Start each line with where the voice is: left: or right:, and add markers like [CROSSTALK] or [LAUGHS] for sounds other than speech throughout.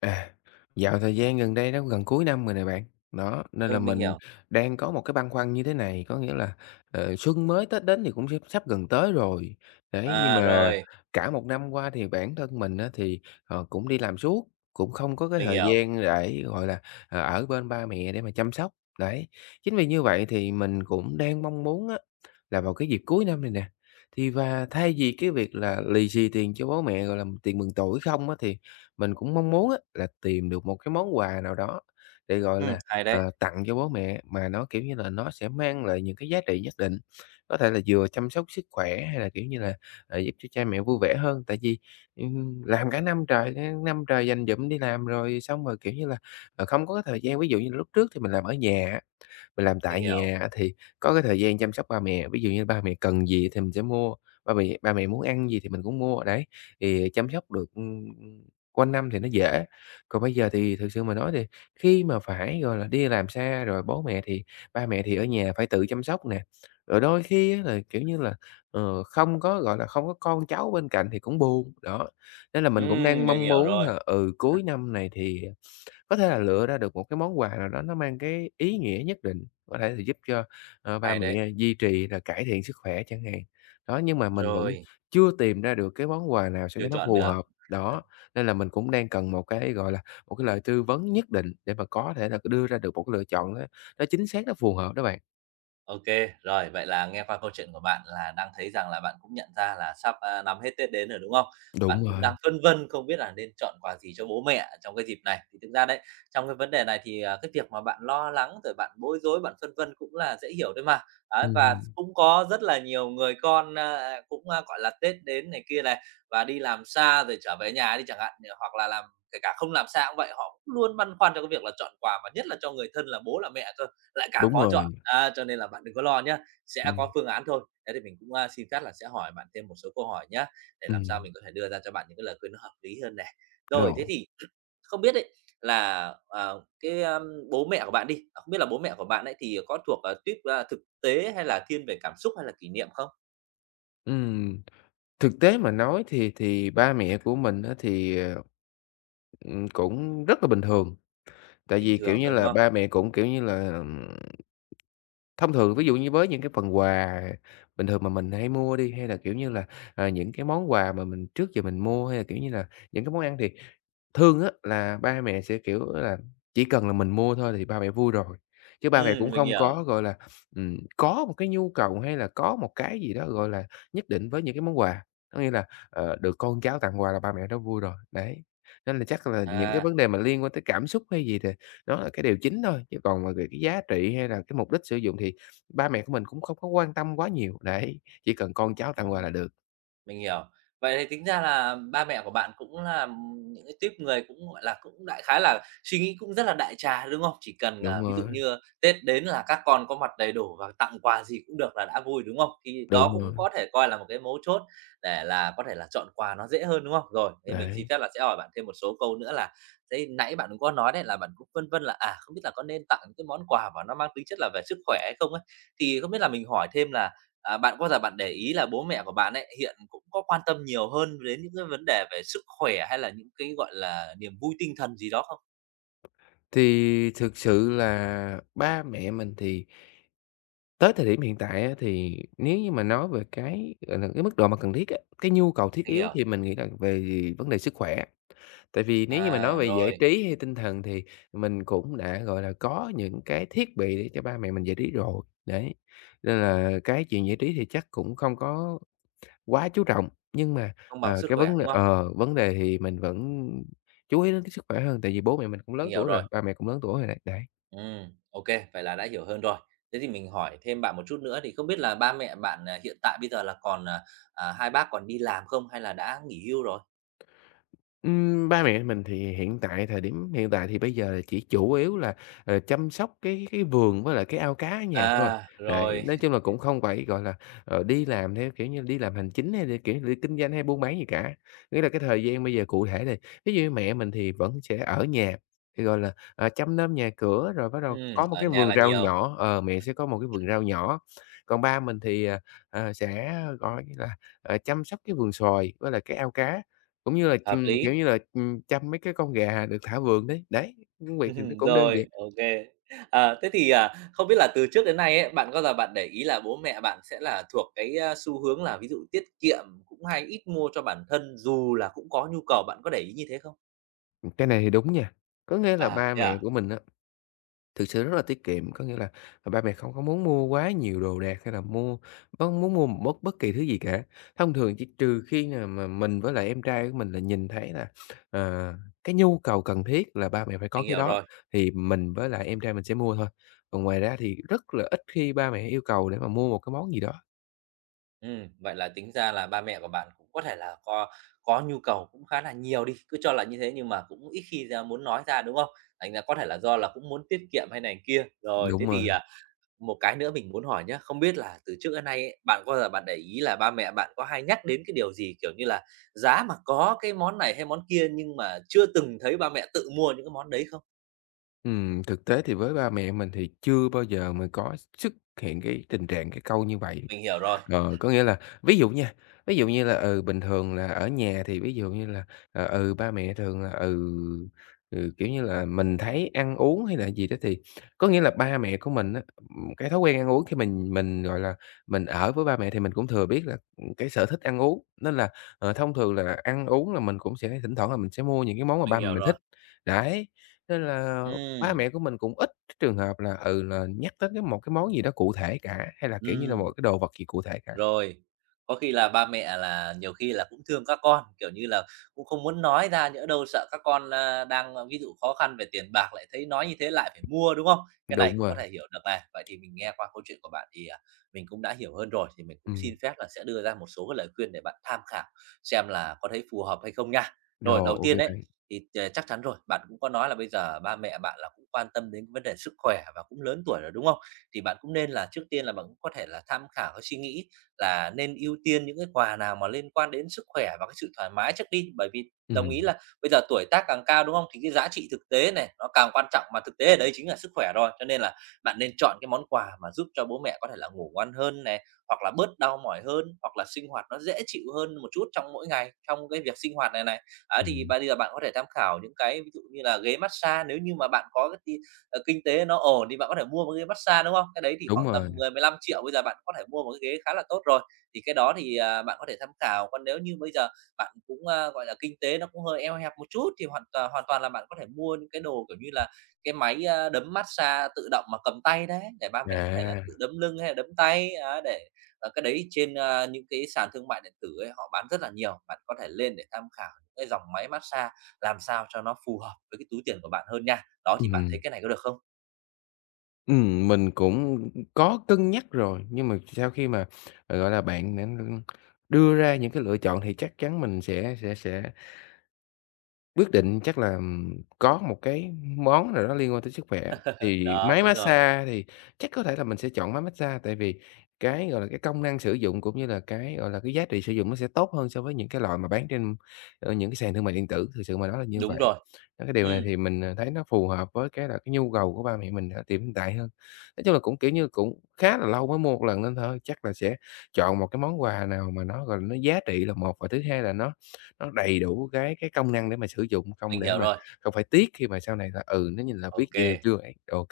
left: À, dạo thời gian gần đây đó, gần cuối năm rồi nè bạn, đó, nên là
right: Ừ, mình
left: mình
right: hiểu.
left: đang có một cái băn khoăn như thế này, có nghĩa là, xuân mới Tết đến thì cũng sắp sắp gần tới rồi. Đấy, nhưng
right: À,
left: mà
right: rồi,
left: cả một năm qua thì bản thân mình á thì, cũng đi làm suốt, cũng không có cái
right: mình
left: thời
right: hiểu.
left: gian để, gọi là, ở bên ba mẹ để mà chăm sóc, đấy. Chính vì như vậy thì mình cũng đang mong muốn á là vào cái dịp cuối năm này nè, thì và thay vì cái việc là lì xì tiền cho bố mẹ, gọi là, tiền mừng tuổi không á, thì mình cũng mong muốn á là tìm được một cái món quà nào đó để, gọi là,
right: Hay đấy,
left: tặng cho bố mẹ mà nó, kiểu như là, nó sẽ mang lại những cái giá trị nhất định, có thể là vừa chăm sóc sức khỏe hay là, kiểu như là, giúp cho cha mẹ vui vẻ hơn. Tại vì, làm cả năm trời dành dụm đi làm rồi xong rồi, kiểu như là, không có cái thời gian. Ví dụ như lúc trước thì mình làm ở nhà á mình làm
right: mình
left: tại
right: hiểu.
left: nhà á thì có cái thời gian chăm sóc ba mẹ, ví dụ như ba mẹ cần gì thì mình sẽ mua, ba mẹ muốn ăn gì thì mình cũng mua, đấy, thì chăm sóc được, quanh năm thì nó dễ. Còn bây giờ thì thực sự mà nói thì khi mà phải, gọi là, đi làm xa rồi bố mẹ thì ba mẹ thì ở nhà phải tự chăm sóc nè, rồi đôi khi á là, kiểu như là, không có, gọi là, không có con cháu bên cạnh thì cũng buồn, đó. Nên là mình cũng đang
right: Mình
left: mong
right: hiểu
left: muốn
right: rồi,
left: là, ừ, cuối năm này thì có thể là lựa ra được một cái món quà nào đó nó mang cái ý nghĩa nhất định, có thể là giúp cho, ba
right: hay
left: mẹ
right: đấy.
left: duy trì là cải thiện sức khỏe chẳng hạn. Đó, nhưng mà mình vẫn
right: Rồi,
left: chưa tìm ra được cái món quà nào sao
right: chưa
left: cho nó
right: chọn
left: phù
right: được.
left: hợp, đó, nên là mình cũng đang cần một cái, gọi là, một cái lời tư vấn nhất định để mà có thể là đưa ra được một cái lựa chọn nó chính xác, nó phù hợp đó bạn.
right: OK, rồi, vậy là nghe qua câu chuyện của bạn là đang thấy rằng là bạn cũng nhận ra là sắp, nắm hết Tết đến rồi, đúng không? Bạn
left: Đúng
right: cũng
left: rồi,
right: đang phân vân không biết là nên chọn quà gì cho bố mẹ trong cái dịp này. Thì thực ra đấy, trong cái vấn đề này thì, à, cái việc mà bạn lo lắng rồi bạn bối rối, bạn phân vân cũng là dễ hiểu thôi mà. Ấy, và
left: ừm,
right: cũng có rất là nhiều người con, cũng, gọi là, Tết đến này kia này, và đi làm xa rồi trở về nhà đi chẳng hạn, hoặc là làm kể cả không làm xa cũng vậy, họ cũng luôn băn khoăn cho cái việc là chọn quà, và nhất là cho người thân là bố là mẹ cơ. Lại càng
left: đúng
right: khó
left: rồi,
right: chọn, à, cho nên là bạn đừng có lo nhé, sẽ có
left: ừm,
right: phương án thôi. Thế thì mình cũng, xin phép là sẽ hỏi bạn thêm một số câu hỏi nhé, để làm sao
left: ừm,
right: mình có thể đưa ra cho bạn những cái lời khuyên nó hợp lý hơn này. Rồi, thế
left: rồi,
right: thì [CLEARS THROAT] không biết đấy là, cái, bố mẹ của bạn đi, à, không biết là bố mẹ của bạn ấy thì có thuộc, tuýp, thực tế hay là thiên về cảm xúc hay là kỷ niệm không?
left: ừm. Thực tế mà nói thì ba mẹ của mình á thì, cũng rất là bình thường, tại
right: Bình
left: vì, kiểu
right: thường
left: như
right: thôi, đúng
left: là,
right: không?
left: ba mẹ cũng, kiểu như là, thông thường ví dụ như với những cái phần quà bình thường mà mình hay mua đi, hay là, kiểu như là, những cái món quà mà mình trước giờ mình mua, hay là, kiểu như là, những cái món ăn thì thường á là ba mẹ sẽ, kiểu là, chỉ cần là mình mua thôi thì ba mẹ vui rồi, chứ ba mẹ
right: Ừ,
left: cũng
right: mình
left: không
right: hiểu.
left: có, gọi là, có một cái nhu cầu hay là có một cái gì đó, gọi là, nhất định với những cái món quà. Có nghĩa là, được con cháu tặng quà là ba mẹ đã vui rồi, đấy. Nên là chắc là những cái
right: À,
left: vấn đề mà liên quan tới cảm xúc hay gì thì nó là cái điều chính thôi, chứ còn mà về cái giá trị hay là cái mục đích sử dụng thì ba mẹ của mình cũng không có quan tâm quá nhiều, đấy, chỉ cần con cháu tặng quà
right: ừm.
left: là được.
right: Mình hiểu. Vậy thì tính ra là ba mẹ của bạn cũng là, những cái tuýp người cũng, gọi là, cũng đại khái là suy nghĩ cũng rất là đại trà, đúng không? Chỉ cần, à,
left: Đúng
right: ví dụ
left: rồi,
right: như Tết đến là các con có mặt đầy đủ và tặng quà gì cũng được là đã vui, đúng không? Thì đó
left: đúng rồi,
right: cũng có thể coi là một cái mấu chốt để là có thể là chọn quà nó dễ hơn, đúng không? Rồi, thế mình xin
left: đấy.
right: phép là sẽ hỏi bạn thêm một số câu nữa là đấy, nãy bạn cũng có nói đấy là bạn cũng phân vân là, à, không biết là có nên tặng những cái món quà mà nó mang tính chất là về sức khỏe hay không ấy. Thì không biết là mình hỏi thêm là À, bạn có bao giờ bạn để ý là bố mẹ của bạn ấy hiện cũng có quan tâm nhiều hơn đến những cái vấn đề về sức khỏe hay là những cái, gọi là, niềm vui tinh thần gì đó không?
left: Thì thực sự là ba mẹ mình thì tới thời điểm hiện tại á, thì nếu như mà nói về cái, gọi là, cái mức độ mà cần thiết á, cái nhu cầu thiết
right: Mình
left: yếu
right: hiểu.
left: thì mình nghĩ là về vấn đề sức khỏe. Tại vì nếu như mà nói
right: À,
left: về giải
right: rồi,
left: trí hay tinh thần thì mình cũng đã, gọi là, có những cái thiết bị để cho ba mẹ mình giải trí rồi, đấy. Nên là cái chuyện giải trí thì chắc cũng không có quá chú trọng, nhưng mà,
right: công bằng sức
left: cái
right: khỏe,
left: vấn đề
right: đúng không?
left: vấn đề thì mình vẫn chú ý đến cái sức khỏe hơn, tại vì bố mẹ mình cũng
right: Mình
left: lớn
right: hiểu
left: tuổi rồi,
right: rồi.
left: ba mẹ cũng lớn tuổi rồi đấy, đấy.
right: Ô vậy là đã hiểu hơn rồi. Thế thì mình hỏi thêm bạn một chút nữa thì không biết là ba mẹ bạn, à, hiện tại bây giờ là còn, à, à, hai bác còn đi làm không hay là đã nghỉ hưu rồi?
left: Ba mẹ mình thì hiện tại thời điểm hiện tại thì bây giờ là chỉ chủ yếu là, chăm sóc cái vườn với lại cái ao cá ở nhà thôi.
right: À,
left: Đấy,
right: rồi.
left: nói chung là
right: [LAUGHS]
left: cũng không phải, gọi là, đi làm theo, kiểu như, đi làm hành chính hay là, kiểu như, đi kinh doanh hay buôn bán gì cả. Nghĩa là cái thời gian bây giờ cụ thể là ví dụ như mẹ mình thì vẫn sẽ ở nhà, thì, gọi là, chăm nom nhà cửa rồi bắt đầu có một
right: Ở
left: cái
right: nhà
left: vườn
right: là
left: rau
right: nhiều,
left: nhỏ, mẹ sẽ có một cái vườn rau nhỏ. Còn ba mình thì, sẽ, gọi như là, chăm sóc cái vườn xoài với lại cái ao cá. Cũng như là,
right: hợp
left: kiểu
right: lý.
left: như là, chăm mấy cái con gà được thả vườn đấy, đấy, công việc thì nó cũng đơn giản.
right: Rồi, ok. À, thế thì, à, không biết là từ trước đến nay ấy, bạn có bao giờ bạn để ý là bố mẹ bạn sẽ là thuộc cái, xu hướng là ví dụ tiết kiệm, cũng hay ít mua cho bản thân dù là cũng có nhu cầu, bạn có để ý như thế không?
left: Cái này thì đúng nha, có nghĩa là
right: À,
left: ba
right: thế
left: mẹ
right: à?
left: của mình á, thực sự rất là tiết kiệm, có nghĩa là, ba mẹ không có muốn mua quá nhiều đồ đạc hay là mua mong muốn mua một bất bất kỳ thứ gì cả. Thông thường chỉ trừ khi nào mà mình với lại em trai của mình là nhìn thấy là, ờ, cái nhu cầu cần thiết là ba mẹ phải có
right: Mình
left: cái
right: hiểu
left: đó
right: rồi.
left: thì mình với lại em trai mình sẽ mua thôi, còn ngoài ra thì rất là ít khi ba mẹ yêu cầu để mà mua một cái món gì đó.
right: Vậy là tính ra là ba mẹ của bạn cũng có thể là có nhu cầu cũng khá là nhiều đi, cứ cho là như thế nhưng mà cũng ít khi ra muốn nói ra, đúng không? Thành ra có thể là do là cũng muốn tiết kiệm hay này kia. Rồi,
left: Đúng
right: thế thì,
left: rồi.
right: à, một cái nữa mình muốn hỏi nhá, không biết là từ trước đến nay ấy, bạn có bao giờ bạn để ý là ba mẹ bạn có hay nhắc đến cái điều gì, kiểu như là, giá mà có cái món này hay món kia nhưng mà chưa từng thấy ba mẹ tự mua những cái món đấy không?
left: Thực tế thì với ba mẹ mình thì chưa bao giờ mình có xuất hiện cái tình trạng cái câu như vậy.
right: Mình hiểu rồi,
left: Ờ, có nghĩa là ví dụ nha, ví dụ như là, ừ, bình thường là ở nhà thì ví dụ như là, ba mẹ thường là, kiểu như là, mình thấy ăn uống hay là gì đó thì có nghĩa là ba mẹ của mình á, cái thói quen ăn uống khi mình, gọi là, mình ở với ba mẹ thì mình cũng thừa biết là, cái sở thích ăn uống, nên là, thông thường là ăn uống là mình cũng sẽ thỉnh thoảng là mình sẽ mua những cái món mà
right: mình
left: ba mẹ
right: hiểu
left: mình
right: rồi.
left: thích. Đấy, nên là ba
right: Ừm,
left: mẹ của mình cũng ít cái trường hợp là, ừ, là nhắc tới một cái món gì đó cụ thể cả, hay là, kiểu như là, một
right: ừm.
left: cái đồ vật gì cụ thể cả.
right: Rồi, có khi là ba mẹ là nhiều khi là cũng thương các con, kiểu như là, cũng không muốn nói ra, nhỡ đâu sợ các con, đang, ví dụ khó khăn về tiền bạc lại thấy nói như thế lại phải mua, đúng không? Cái này
left: Đúng
right: cũng có
left: rồi,
right: thể hiểu được này. Vậy thì mình nghe qua câu chuyện của bạn thì, à, mình cũng đã hiểu hơn rồi, thì mình cũng
left: ừm,
right: xin phép là sẽ đưa ra một số cái lời khuyên để bạn tham khảo xem là có thấy phù hợp hay không nha. Rồi,
left: rồi,
right: đầu
left: ô kê
right: tiên đấy
left: bạn.
right: thì, ờ, chắc chắn rồi, bạn cũng có nói là bây giờ ba mẹ bạn là cũng quan tâm đến vấn đề sức khỏe và cũng lớn tuổi rồi, đúng không? Thì bạn cũng nên là trước tiên là bạn cũng có thể là tham khảo cái suy nghĩ là nên ưu tiên những cái quà nào mà liên quan đến sức khỏe và cái sự thoải mái trước đi. Bởi vì đồng ý
left: Ừm,
right: là bây giờ tuổi tác càng cao, đúng không? Thì cái giá trị thực tế này nó càng quan trọng, mà thực tế ở đây chính là sức khỏe rồi. Cho nên là bạn nên chọn cái món quà mà giúp cho bố mẹ có thể là ngủ ngon hơn này, hoặc là bớt đau mỏi hơn, hoặc là sinh hoạt nó dễ chịu hơn một chút trong mỗi ngày, trong cái việc sinh hoạt này này. Ấy, thì
left: ừm,
right: bây giờ bạn có thể tham khảo những cái ví dụ như là ghế massage, nếu như mà bạn có cái kinh tế nó ổn thì bạn có thể mua một cái ghế massage, đúng không? Cái đấy thì
left: đúng
right: khoảng tầm
left: rồi,
right: mười 000 000 triệu bây giờ bạn có thể mua một cái ghế khá là tốt rồi, thì cái đó thì, à, bạn có thể tham khảo. Còn nếu như bây giờ bạn cũng, gọi là, kinh tế nó cũng hơi eo hẹp một chút thì hoàn toàn là bạn có thể mua những cái đồ, kiểu như là, cái máy, đấm massage tự động mà cầm tay đấy, để ba mẹ có thể là
left: à,
right: tự đấm lưng hay là đấm tay, á, để cái đấy trên, những cái sàn thương mại điện tử ấy họ bán rất là nhiều. Bạn có thể lên để tham khảo những cái dòng máy massage làm sao cho nó phù hợp với cái túi tiền của bạn hơn nha. Đó, thì bạn thấy
left: ừm,
right: cái này có được không?
left: mình cũng có cân nhắc rồi, nhưng mà sau khi mà, gọi là, bạn đã đưa ra những cái lựa chọn thì chắc chắn mình sẽ quyết định chắc là, có một cái món nào đó liên quan tới sức khỏe, thì
right: Đó,
left: máy
right: đúng rồi.
left: massage thì chắc có thể là mình sẽ chọn máy massage tại vì cái, gọi là, cái công năng sử dụng cũng như là cái, gọi là, cái giá trị sử dụng nó sẽ tốt hơn so với những cái loại mà bán trên, những cái sàn thương mại điện tử, thực sự mà nói là như
right: Đúng
left: vậy.
right: rồi.
left: Đó, cái điều này
right: Ừm,
left: thì mình, thấy nó phù hợp với cái là cái nhu cầu của ba mẹ mình ở thời điểm hiện tại hơn. Nói chung là cũng, kiểu như, cũng khá là lâu mới mua một lần nên thôi chắc là sẽ chọn một cái món quà nào mà nó, gọi là, nó giá trị là một, và thứ hai là nó đầy đủ cái công năng để mà sử dụng, không
right: mình
left: để
right: hiểu
left: mà
right: rồi.
left: không phải tiếc khi mà sau này là, ừ, nó nhìn là biết vậy này
right: OK.
left: chưa ấy. Ô,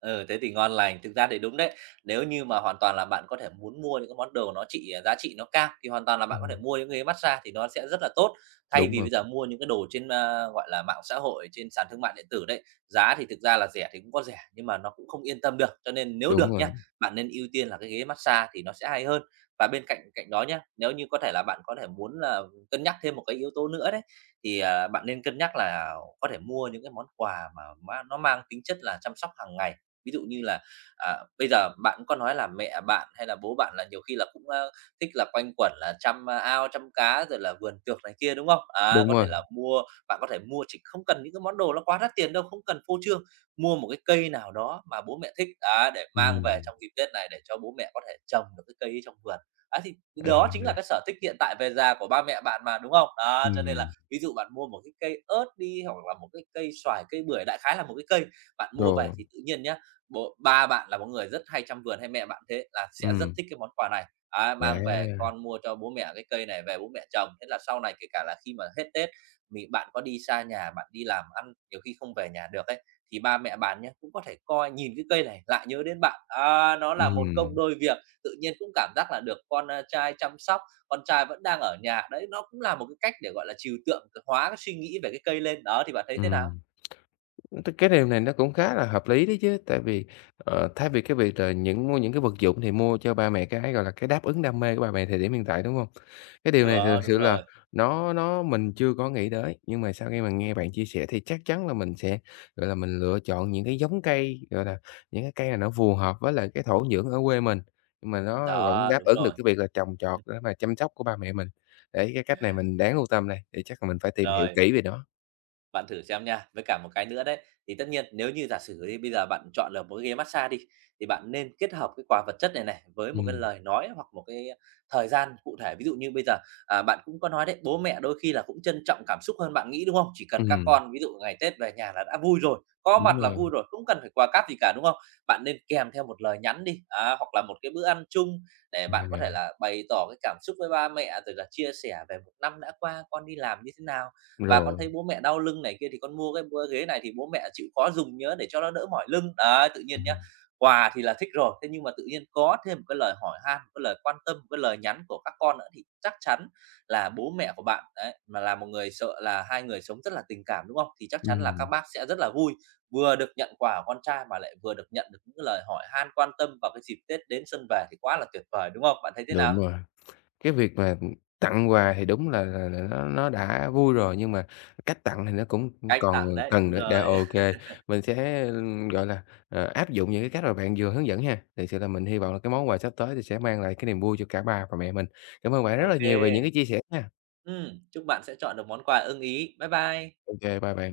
right: Ừ, thế thì ngon lành. Thực ra thì đúng đấy. Nếu như mà hoàn toàn là bạn có thể muốn mua những cái món đồ nó trị giá trị nó cao thì hoàn toàn là bạn có thể
left: ừm,
right: mua những cái massage thì nó sẽ rất là tốt. Thay
left: đúng
right: vì
left: rồi,
right: bây giờ mua những cái đồ trên, gọi là, mạng xã hội, trên sàn thương mại điện tử đấy, giá thì thực ra là rẻ thì cũng có rẻ, nhưng mà nó cũng không yên tâm được. Cho nên nếu
left: đúng
right: được nhá,
left: rồi,
right: bạn nên ưu tiên là cái ghế massage thì nó sẽ hay hơn. Và bên cạnh cạnh đó nhá, nếu như có thể là bạn có thể muốn là cân nhắc thêm một cái yếu tố nữa đấy, thì, à, bạn nên cân nhắc là có thể mua những cái món quà mà nó mang tính chất là chăm sóc hàng ngày. Ví dụ như là, à, bây giờ bạn cũng có nói là mẹ bạn hay là bố bạn là nhiều khi là cũng, ơ, thích là quanh quẩn là chăm, ao, chăm cá rồi là vườn tược này kia, đúng không? À,
left: đúng
right: có thể
left: rồi.
right: là mua bạn có thể mua chỉ không cần những cái món đồ nó quá đắt tiền đâu, không cần phô trương, mua một cái cây nào đó mà bố mẹ thích, à để mang về
left: Ừm,
right: trong dịp Tết này để cho bố mẹ có thể trồng được cái cây ấy trong vườn. À thì
left: à,
right: đó chính là cái sở thích hiện tại về già của ba mẹ bạn mà, đúng không? À cho nên là
left: ừm,
right: ví dụ bạn mua một cái cây ớt đi, hoặc là một cái cây xoài, cây bưởi, đại khái là một cái cây, bạn mua về
left: rồi,
right: thì tự nhiên nhá ba bạn là một người rất hay chăm vườn hay mẹ bạn thế là sẽ rất
left: ừm,
right: thích cái món quà này. Đấy, mang về
left: à,
right: con mua cho bố mẹ cái cây này về bố mẹ trồng, thế là sau này kể cả là khi mà hết Tết bạn có đi xa nhà, bạn đi làm ăn nhiều khi không về nhà được ấy, thì ba mẹ bạn nhé cũng có thể coi nhìn cái cây này lại nhớ đến bạn. Á, nó là một công
left: ừm,
right: đôi việc, tự nhiên cũng cảm giác là được con, trai chăm sóc, con trai vẫn đang ở nhà, đấy, nó cũng là một cái cách để, gọi là, trừu tượng hóa cái suy nghĩ về cái cây lên. Đó, thì bạn thấy thế nào?
left: ừm. Cái điều này nó cũng khá là hợp lý đấy chứ, tại vì, thay vì cái việc là những mua những cái vật dụng thì mua cho ba mẹ cái, gọi là, cái đáp ứng đam mê của ba mẹ thời điểm hiện tại, đúng không? Cái điều này thực
right: Đó, đúng
left: sự là
right: rồi,
left: nó mình chưa có nghĩ tới, nhưng mà sau khi mà nghe bạn chia sẻ thì chắc chắn là mình sẽ, gọi là, mình lựa chọn những cái giống cây, gọi là, những cái cây này nó phù hợp với lại cái thổ nhưỡng ở quê mình, nhưng mà nó vẫn
right: đó,
left: đáp
right: đúng
left: ứng được
right: rồi.
left: cái việc là trồng trọt
right: Ừm,
left: để mà chăm sóc của ba mẹ mình. Đấy, cái cách này mình đáng lưu tâm này, thì chắc là mình phải tìm hiểu
right: rồi.
left: kỹ về nó.
right: Bạn thử xem nha. Với cả một cái nữa đấy, thì tất nhiên nếu như giả sử đi, bây giờ bạn chọn được một cái ghế massage đi, thì bạn nên kết hợp cái quà vật chất này này với một cái
left: Ừm,
right: lời nói hoặc một cái thời gian cụ thể. Ví dụ như bây giờ, à, bạn cũng có nói đấy, bố mẹ đôi khi là cũng trân trọng cảm xúc hơn bạn nghĩ, đúng không? Chỉ cần các
left: ừm,
right: con ví dụ ngày Tết về nhà là đã vui rồi, có
left: đúng
right: mặt là
left: rồi,
right: vui rồi, cũng cần phải quà cáp gì cả, đúng không? Bạn nên kèm theo một lời nhắn đi, á, hoặc là một cái bữa ăn chung để bạn có thể
left: à.
right: là bày tỏ cái cảm xúc với ba mẹ, rồi là chia sẻ về một năm đã qua con đi làm như thế nào và con
left: Rồi,
right: thấy bố mẹ đau lưng này kia thì con mua ghế này thì bố mẹ chịu khó dùng nhớ để cho nó đỡ mỏi lưng." Đấy, tự nhiên nhá,
left: ừm,
right: quà thì là thích rồi, thế nhưng mà tự nhiên có thêm một cái lời hỏi han, một cái lời quan tâm, một cái lời nhắn của các con nữa thì chắc chắn là bố mẹ của bạn đấy, mà là một người sợ là hai người sống rất là tình cảm, đúng không? Thì chắc chắn là các
left: ừm,
right: bác sẽ rất là vui, vừa được nhận quà của con trai mà lại vừa được nhận được những cái lời hỏi han, quan tâm vào cái dịp Tết đến xuân về thì quá là tuyệt vời, đúng không? Bạn thấy thế nào?
left: đúng rồi. Cái việc mà, tặng quà thì đúng là nó đã vui rồi, nhưng mà cách tặng thì nó cũng
right: Cách
left: còn
right: tặng đấy,
left: cần
right: đúng
left: nữa. Đã
right: rồi,
left: ô
right: [LAUGHS]
left: kê, mình sẽ, gọi là, áp dụng những cái cách mà bạn vừa hướng dẫn ha. Thực sự là mình hy vọng là cái món quà sắp tới thì sẽ mang lại cái niềm vui cho cả ba và mẹ mình. Cảm ơn bạn rất là
right: ok.
left: nhiều về những cái chia sẻ nha.
right: Chúc bạn sẽ chọn được món quà ưng ý. Bye bye.
left: Ô kê, bye bạn.